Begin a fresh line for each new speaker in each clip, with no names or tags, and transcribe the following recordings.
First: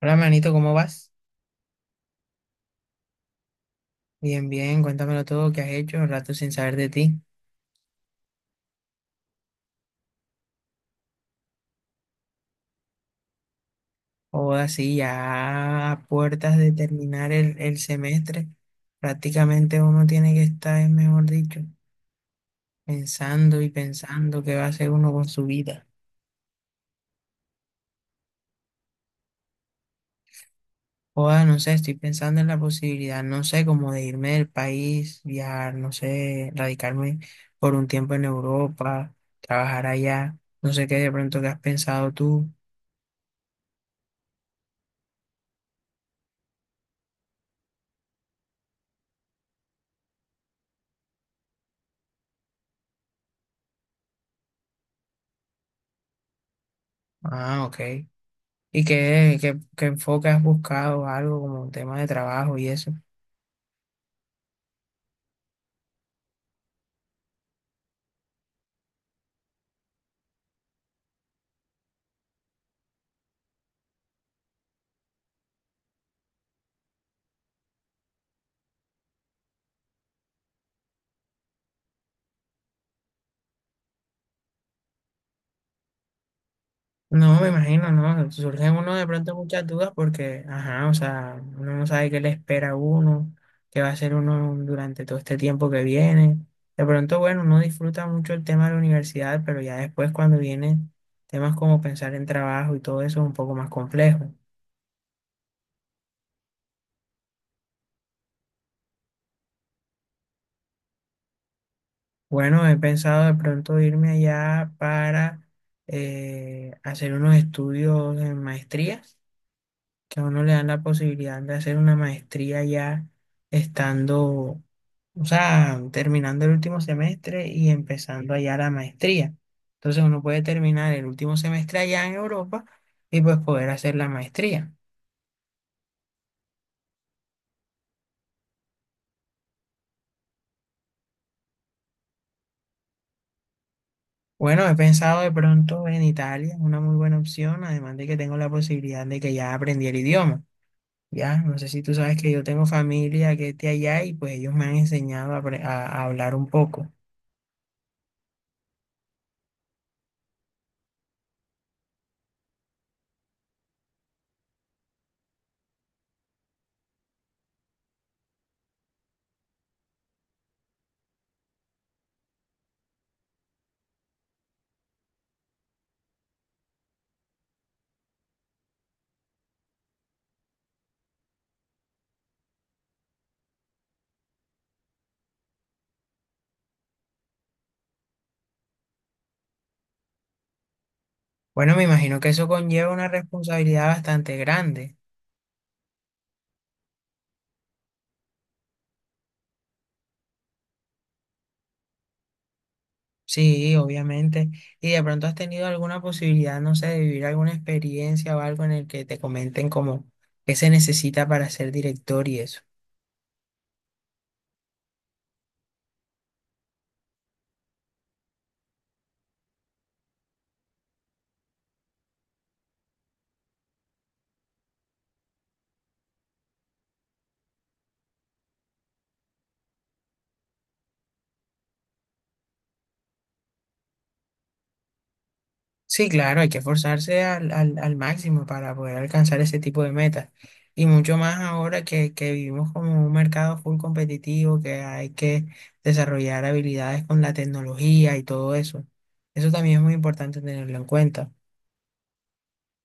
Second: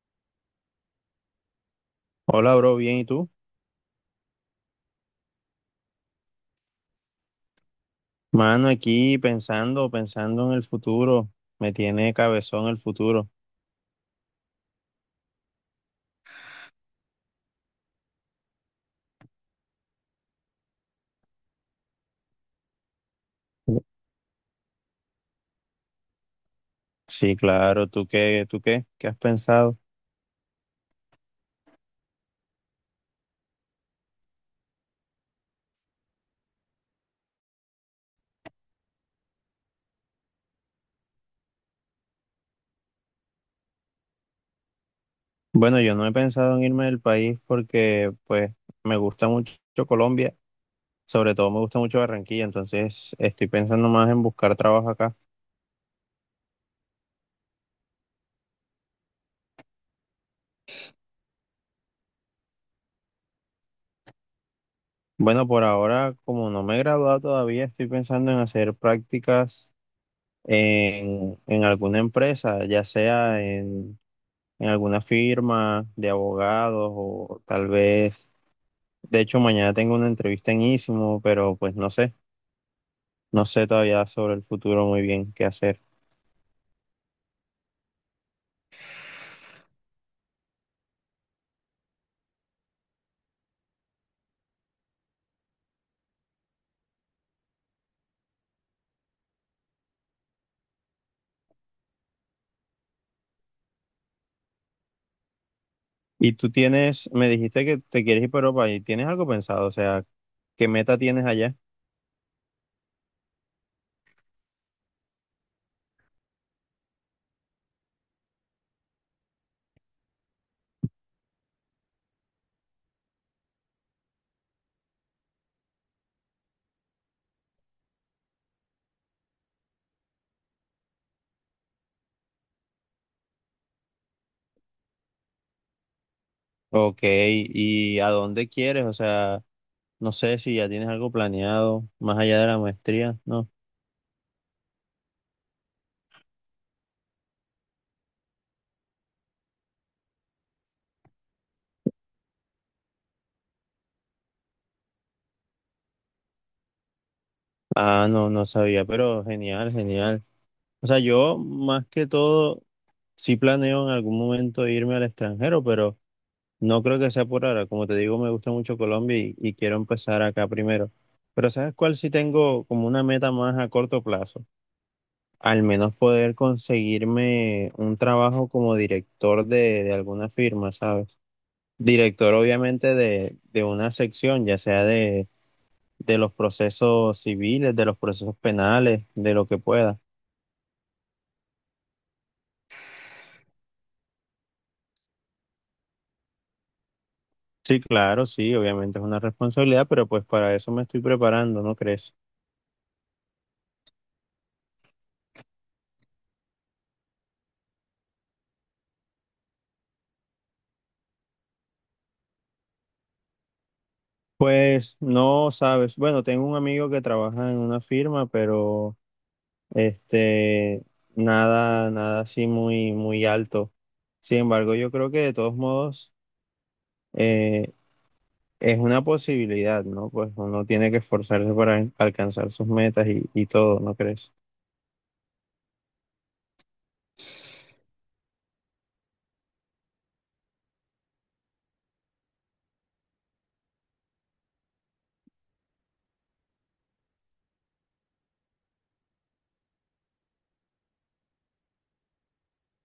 Hola, manito, ¿cómo vas?
Hola, bro, bien, ¿y tú?
Bien, bien, cuéntamelo todo, ¿qué has hecho? Un rato sin saber de ti.
Mano, aquí pensando en el futuro. Me tiene cabezón el futuro.
O así, ya a puertas de terminar el semestre, prácticamente uno tiene que estar, mejor dicho, pensando y pensando qué va a hacer uno con su vida.
Sí, claro, ¿tú qué? ¿Qué has pensado?
Joda, no sé, estoy pensando en la posibilidad, no sé, como de irme del país, viajar, no sé, radicarme por un tiempo en Europa, trabajar allá, no sé qué de pronto que has pensado tú.
Bueno, yo no he pensado en irme del país porque, pues, me gusta mucho Colombia, sobre todo me gusta mucho Barranquilla, entonces estoy pensando más en buscar trabajo acá.
Ah, ok. ¿Y qué enfoque has buscado? Algo como un tema de trabajo y eso.
Bueno, por ahora, como no me he graduado todavía, estoy pensando en hacer prácticas en alguna empresa, ya sea en alguna firma de abogados o tal vez, de hecho mañana tengo una entrevista en Ísimo, pero pues no sé, no sé todavía sobre el futuro muy bien qué hacer.
No, me imagino, ¿no? Surgen uno de pronto muchas dudas porque, ajá, o sea, uno no sabe qué le espera a uno, qué va a hacer uno durante todo este tiempo que viene. De pronto, bueno, uno disfruta mucho el tema de la universidad, pero ya después cuando vienen temas como pensar en trabajo y todo eso es un poco más complejo.
Y tú tienes, me dijiste que te quieres ir para Europa y tienes algo pensado, o sea, ¿qué meta tienes allá?
Bueno, he pensado de pronto irme allá para hacer unos estudios en maestrías que a uno le dan la posibilidad de hacer una maestría ya estando, o sea, terminando el último semestre y empezando allá la maestría. Entonces uno puede terminar el último semestre allá en Europa y pues poder hacer la maestría.
Ok, ¿y a dónde quieres? O sea, no sé si ya tienes algo planeado más allá de la maestría, ¿no?
Bueno, he pensado de pronto en Italia, es una muy buena opción, además de que tengo la posibilidad de que ya aprendí el idioma. Ya, no sé si tú sabes que yo tengo familia que es de allá y pues ellos me han enseñado a, a hablar un poco.
Ah, no, no sabía, pero genial, genial. O sea, yo más que todo sí planeo en algún momento irme al extranjero, pero no creo que sea por ahora. Como te digo, me gusta mucho Colombia y quiero empezar acá primero. Pero ¿sabes cuál? Si tengo como una meta más a corto plazo. Al menos poder conseguirme un trabajo como director de alguna firma, ¿sabes? Director obviamente de una sección, ya sea de los procesos civiles, de los procesos penales, de lo que pueda.
Bueno, me imagino que eso conlleva una responsabilidad bastante grande.
Sí, claro, sí, obviamente es una responsabilidad, pero pues para eso me estoy preparando, ¿no crees?
Sí, obviamente. Y de pronto has tenido alguna posibilidad, no sé, de vivir alguna experiencia o algo en el que te comenten como qué se necesita para ser director y eso.
Pues no sabes. Bueno, tengo un amigo que trabaja en una firma, pero este nada, nada así muy, muy alto. Sin embargo, yo creo que de todos modos eh, es una posibilidad, ¿no? Pues uno tiene que esforzarse para alcanzar sus metas y todo, ¿no crees?
Sí, claro, hay que esforzarse al máximo para poder alcanzar ese tipo de metas. Y mucho más ahora que vivimos como un mercado full competitivo, que hay que desarrollar habilidades con la tecnología y todo eso. Eso también es muy importante tenerlo en cuenta.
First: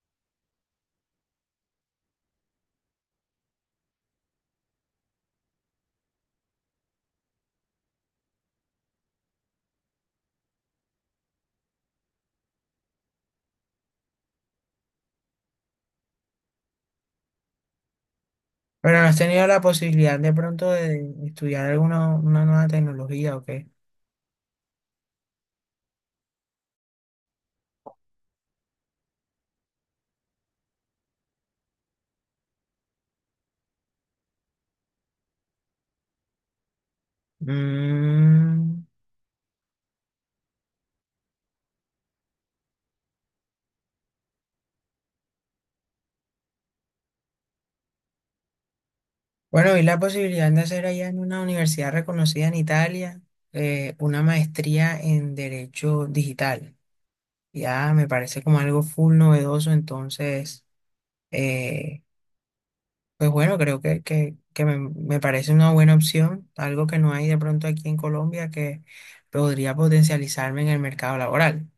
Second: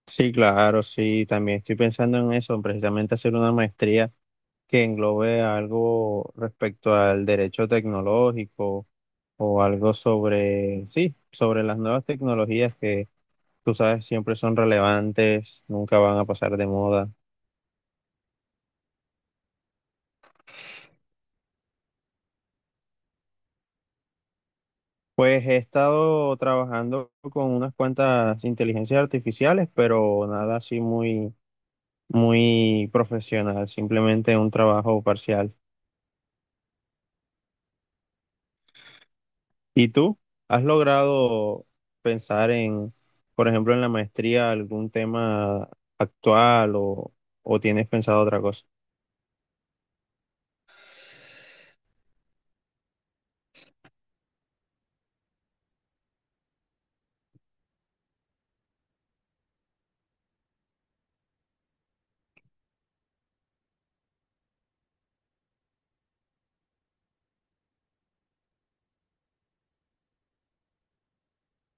Sí, claro, sí, también estoy pensando en eso, precisamente hacer una maestría que englobe algo respecto al derecho tecnológico o algo sobre, sí, sobre las nuevas tecnologías que tú sabes siempre son relevantes, nunca van a pasar de moda.
Pero no has tenido la posibilidad de pronto de estudiar alguna una nueva tecnología o qué.
Pues he estado trabajando con unas cuantas inteligencias artificiales, pero nada así muy, muy profesional, simplemente un trabajo parcial.
Mm.
¿Y tú has logrado pensar en, por ejemplo, en la maestría algún tema actual o tienes pensado otra cosa?
Bueno, vi la posibilidad de hacer allá en una universidad reconocida en Italia una maestría en Derecho Digital. Ya me parece como algo full novedoso, entonces, eh, pues bueno, creo que me parece una buena opción, algo que no hay de pronto aquí en Colombia que podría potencializarme en el mercado laboral.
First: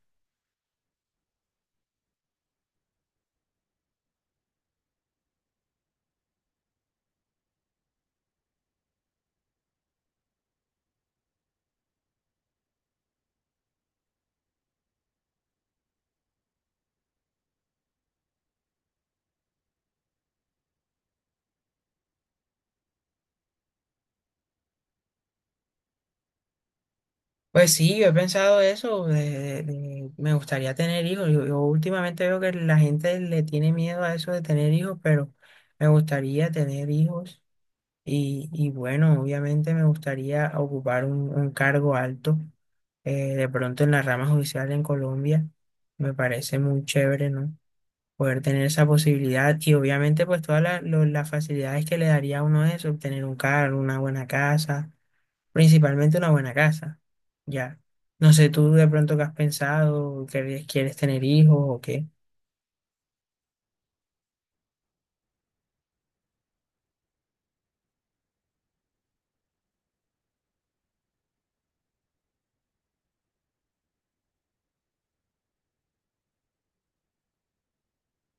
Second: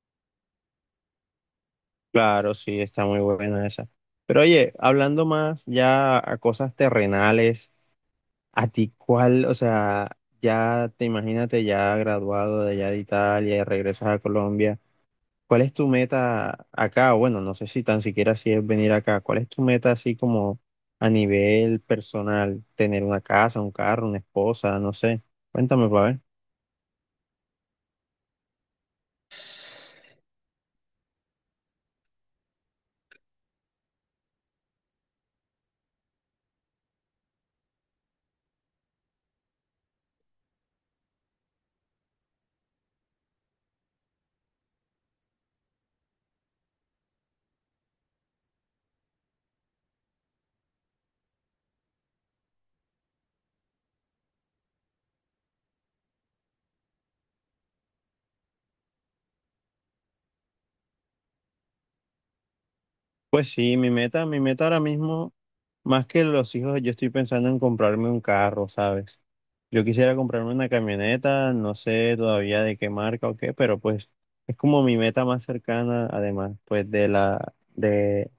Claro, sí, está muy buena esa. Pero oye, hablando más ya a cosas terrenales, ¿a ti cuál, o sea, ya te imagínate ya graduado de allá de Italia y regresas a Colombia, ¿cuál es tu meta acá? O bueno, no sé si tan siquiera si es venir acá, ¿cuál es tu meta así como a nivel personal? ¿Tener una casa, un carro, una esposa? No sé. Cuéntame, para ver.
Pues sí, yo he pensado eso, me gustaría tener hijos. Yo últimamente veo que la gente le tiene miedo a eso de tener hijos, pero me gustaría tener hijos y bueno, obviamente me gustaría ocupar un cargo alto, de pronto en la rama judicial en Colombia. Me parece muy chévere, ¿no? Poder tener esa posibilidad y obviamente pues todas las facilidades que le daría a uno eso, obtener un cargo, una buena casa. Principalmente una buena casa, ya. No sé tú de pronto qué has pensado, que quieres tener hijos o qué.
Pues sí, mi meta ahora mismo, más que los hijos, yo estoy pensando en comprarme un carro, ¿sabes? Yo quisiera comprarme una camioneta, no sé todavía de qué marca o qué, pero pues es como mi meta más cercana, además, pues de la, de,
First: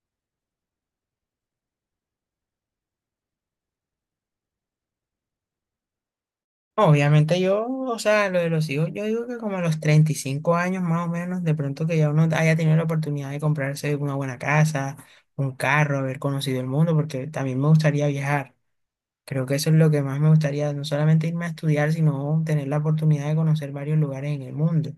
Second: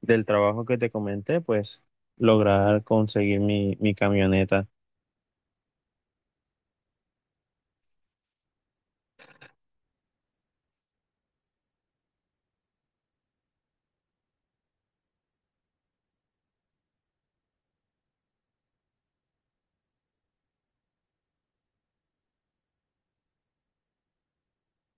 del trabajo que te comenté, pues lograr conseguir mi camioneta.
Obviamente yo, o sea, lo de los hijos, yo digo que como a los 35 años más o menos, de pronto que ya uno haya tenido la oportunidad de comprarse una buena casa, un carro, haber conocido el mundo, porque también me gustaría viajar. Creo que eso es lo que más me gustaría, no solamente irme a estudiar, sino tener la oportunidad de conocer varios lugares en el mundo.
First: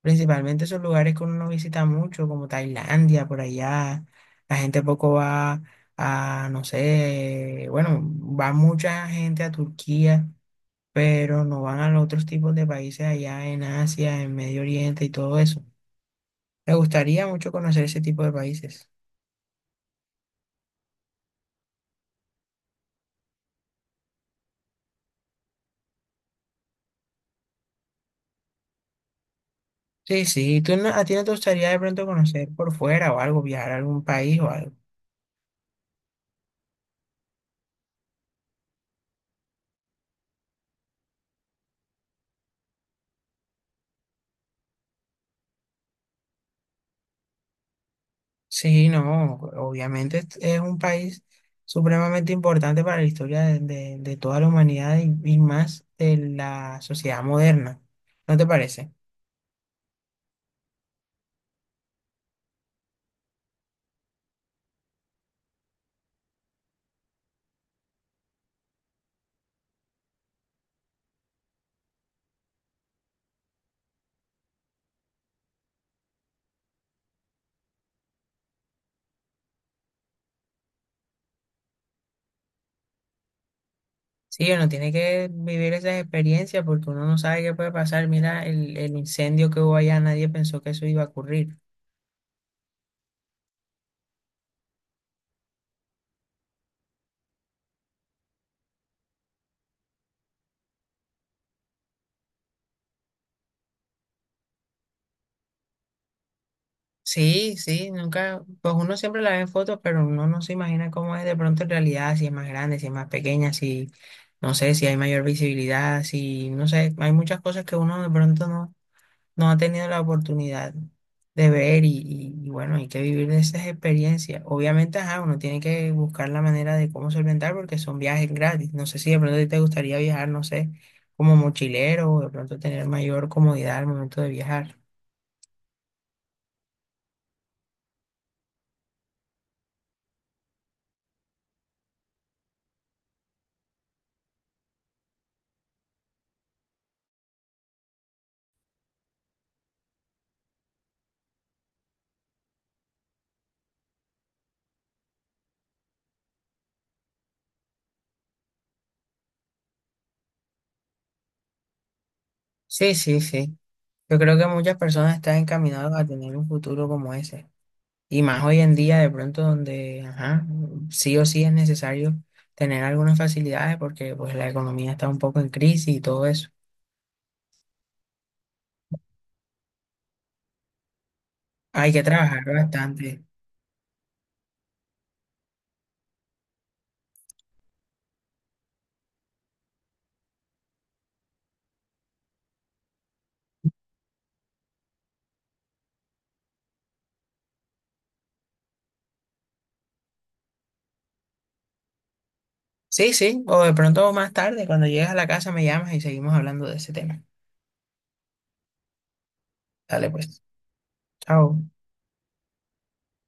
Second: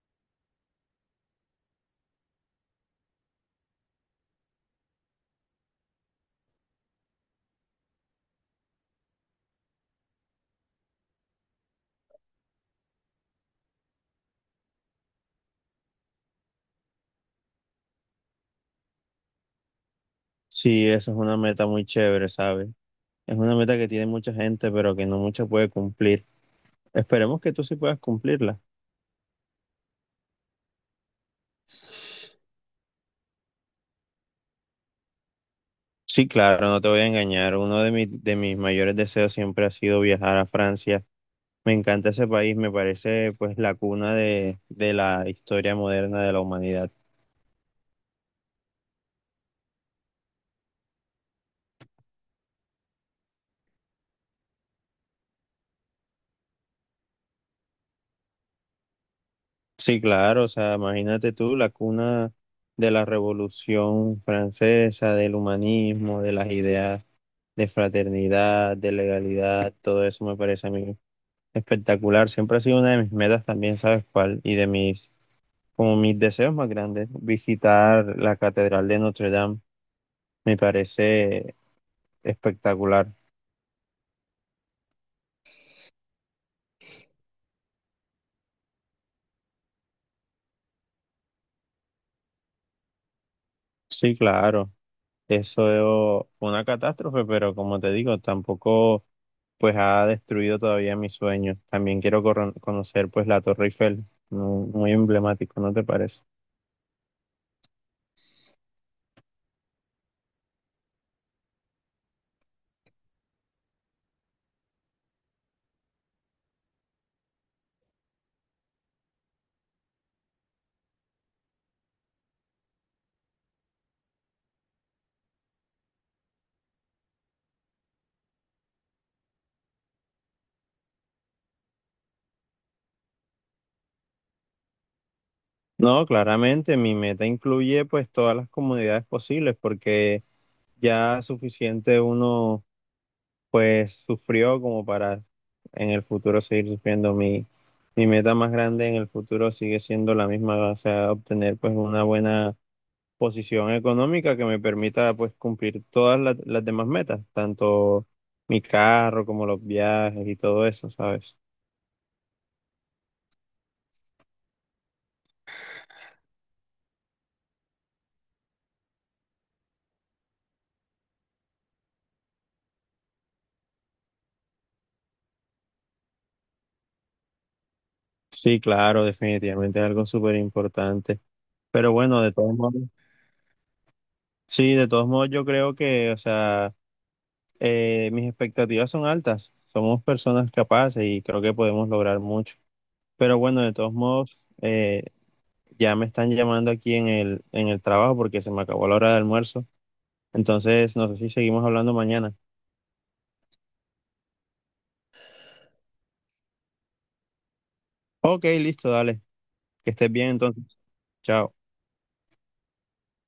Principalmente esos lugares que uno no visita mucho, como Tailandia, por allá. La gente poco va a, no sé, bueno, va mucha gente a Turquía, pero no van a los otros tipos de países allá en Asia, en Medio Oriente y todo eso. Me gustaría mucho conocer ese tipo de países.
Sí, eso es una meta muy chévere, ¿sabes? Es una meta que tiene mucha gente, pero que no mucha puede cumplir. Esperemos que tú sí puedas cumplirla.
Sí, sí, ¿tú a ti no te gustaría de pronto conocer por fuera o algo, viajar a algún país o algo?
Sí, claro, no te voy a engañar. Uno de mis mayores deseos siempre ha sido viajar a Francia. Me encanta ese país, me parece pues la cuna de la historia moderna de la humanidad.
Sí, no, obviamente es un país supremamente importante para la historia de, de toda la humanidad y más de la sociedad moderna, ¿no te parece?
Sí, claro, o sea, imagínate tú, la cuna de la Revolución Francesa, del humanismo, de las ideas de fraternidad, de legalidad, todo eso me parece a mí espectacular. Siempre ha sido una de mis metas también, ¿sabes cuál? Y de mis, como mis deseos más grandes, visitar la Catedral de Notre Dame. Me parece espectacular.
Sí, uno tiene que vivir esas experiencias porque uno no sabe qué puede pasar. Mira, el incendio que hubo allá, nadie pensó que eso iba a ocurrir.
Sí, claro. Eso fue una catástrofe, pero como te digo, tampoco pues ha destruido todavía mis sueños. También quiero conocer pues la Torre Eiffel, muy emblemático, ¿no te parece?
Sí, sí, nunca, pues uno siempre la ve en fotos, pero uno no se imagina cómo es de pronto en realidad, si es más grande, si es más pequeña, si... No sé si hay mayor visibilidad, si no sé, hay muchas cosas que uno de pronto no, no ha tenido la oportunidad de ver y, y bueno, hay que vivir de esas experiencias. Obviamente, ajá, uno tiene que buscar la manera de cómo solventar porque son viajes gratis. No sé si de pronto a ti te gustaría viajar, no sé, como mochilero o de pronto tener mayor comodidad al momento de viajar.
No, claramente mi meta incluye pues todas las comodidades posibles porque ya es suficiente uno pues sufrió como para en el futuro seguir sufriendo. Mi meta más grande en el futuro sigue siendo la misma, o sea, obtener pues una buena posición económica que me permita pues cumplir todas las demás metas, tanto mi carro como los viajes y todo eso, ¿sabes?
Sí, sí, sí. Yo creo que muchas personas están encaminadas a tener un futuro como ese. Y más hoy en día, de pronto, donde, ajá, sí o sí es necesario tener algunas facilidades porque pues la economía está un poco en crisis y todo eso.
Sí, claro, definitivamente es algo súper importante.
Hay
Pero
que
bueno, de
trabajar
todos modos.
bastante.
Sí, de todos modos yo creo que, o sea, mis expectativas son altas. Somos personas capaces y creo que podemos lograr mucho. Pero bueno, de todos modos, ya me están llamando aquí en el trabajo porque se me acabó la hora de almuerzo. Entonces, no sé si seguimos hablando mañana.
Sí, sí, o de pronto más tarde, cuando llegues a la casa me llamas y seguimos hablando de ese tema.
Ok, listo, dale. Que
Dale
estés bien
pues,
entonces. Chao.
chao.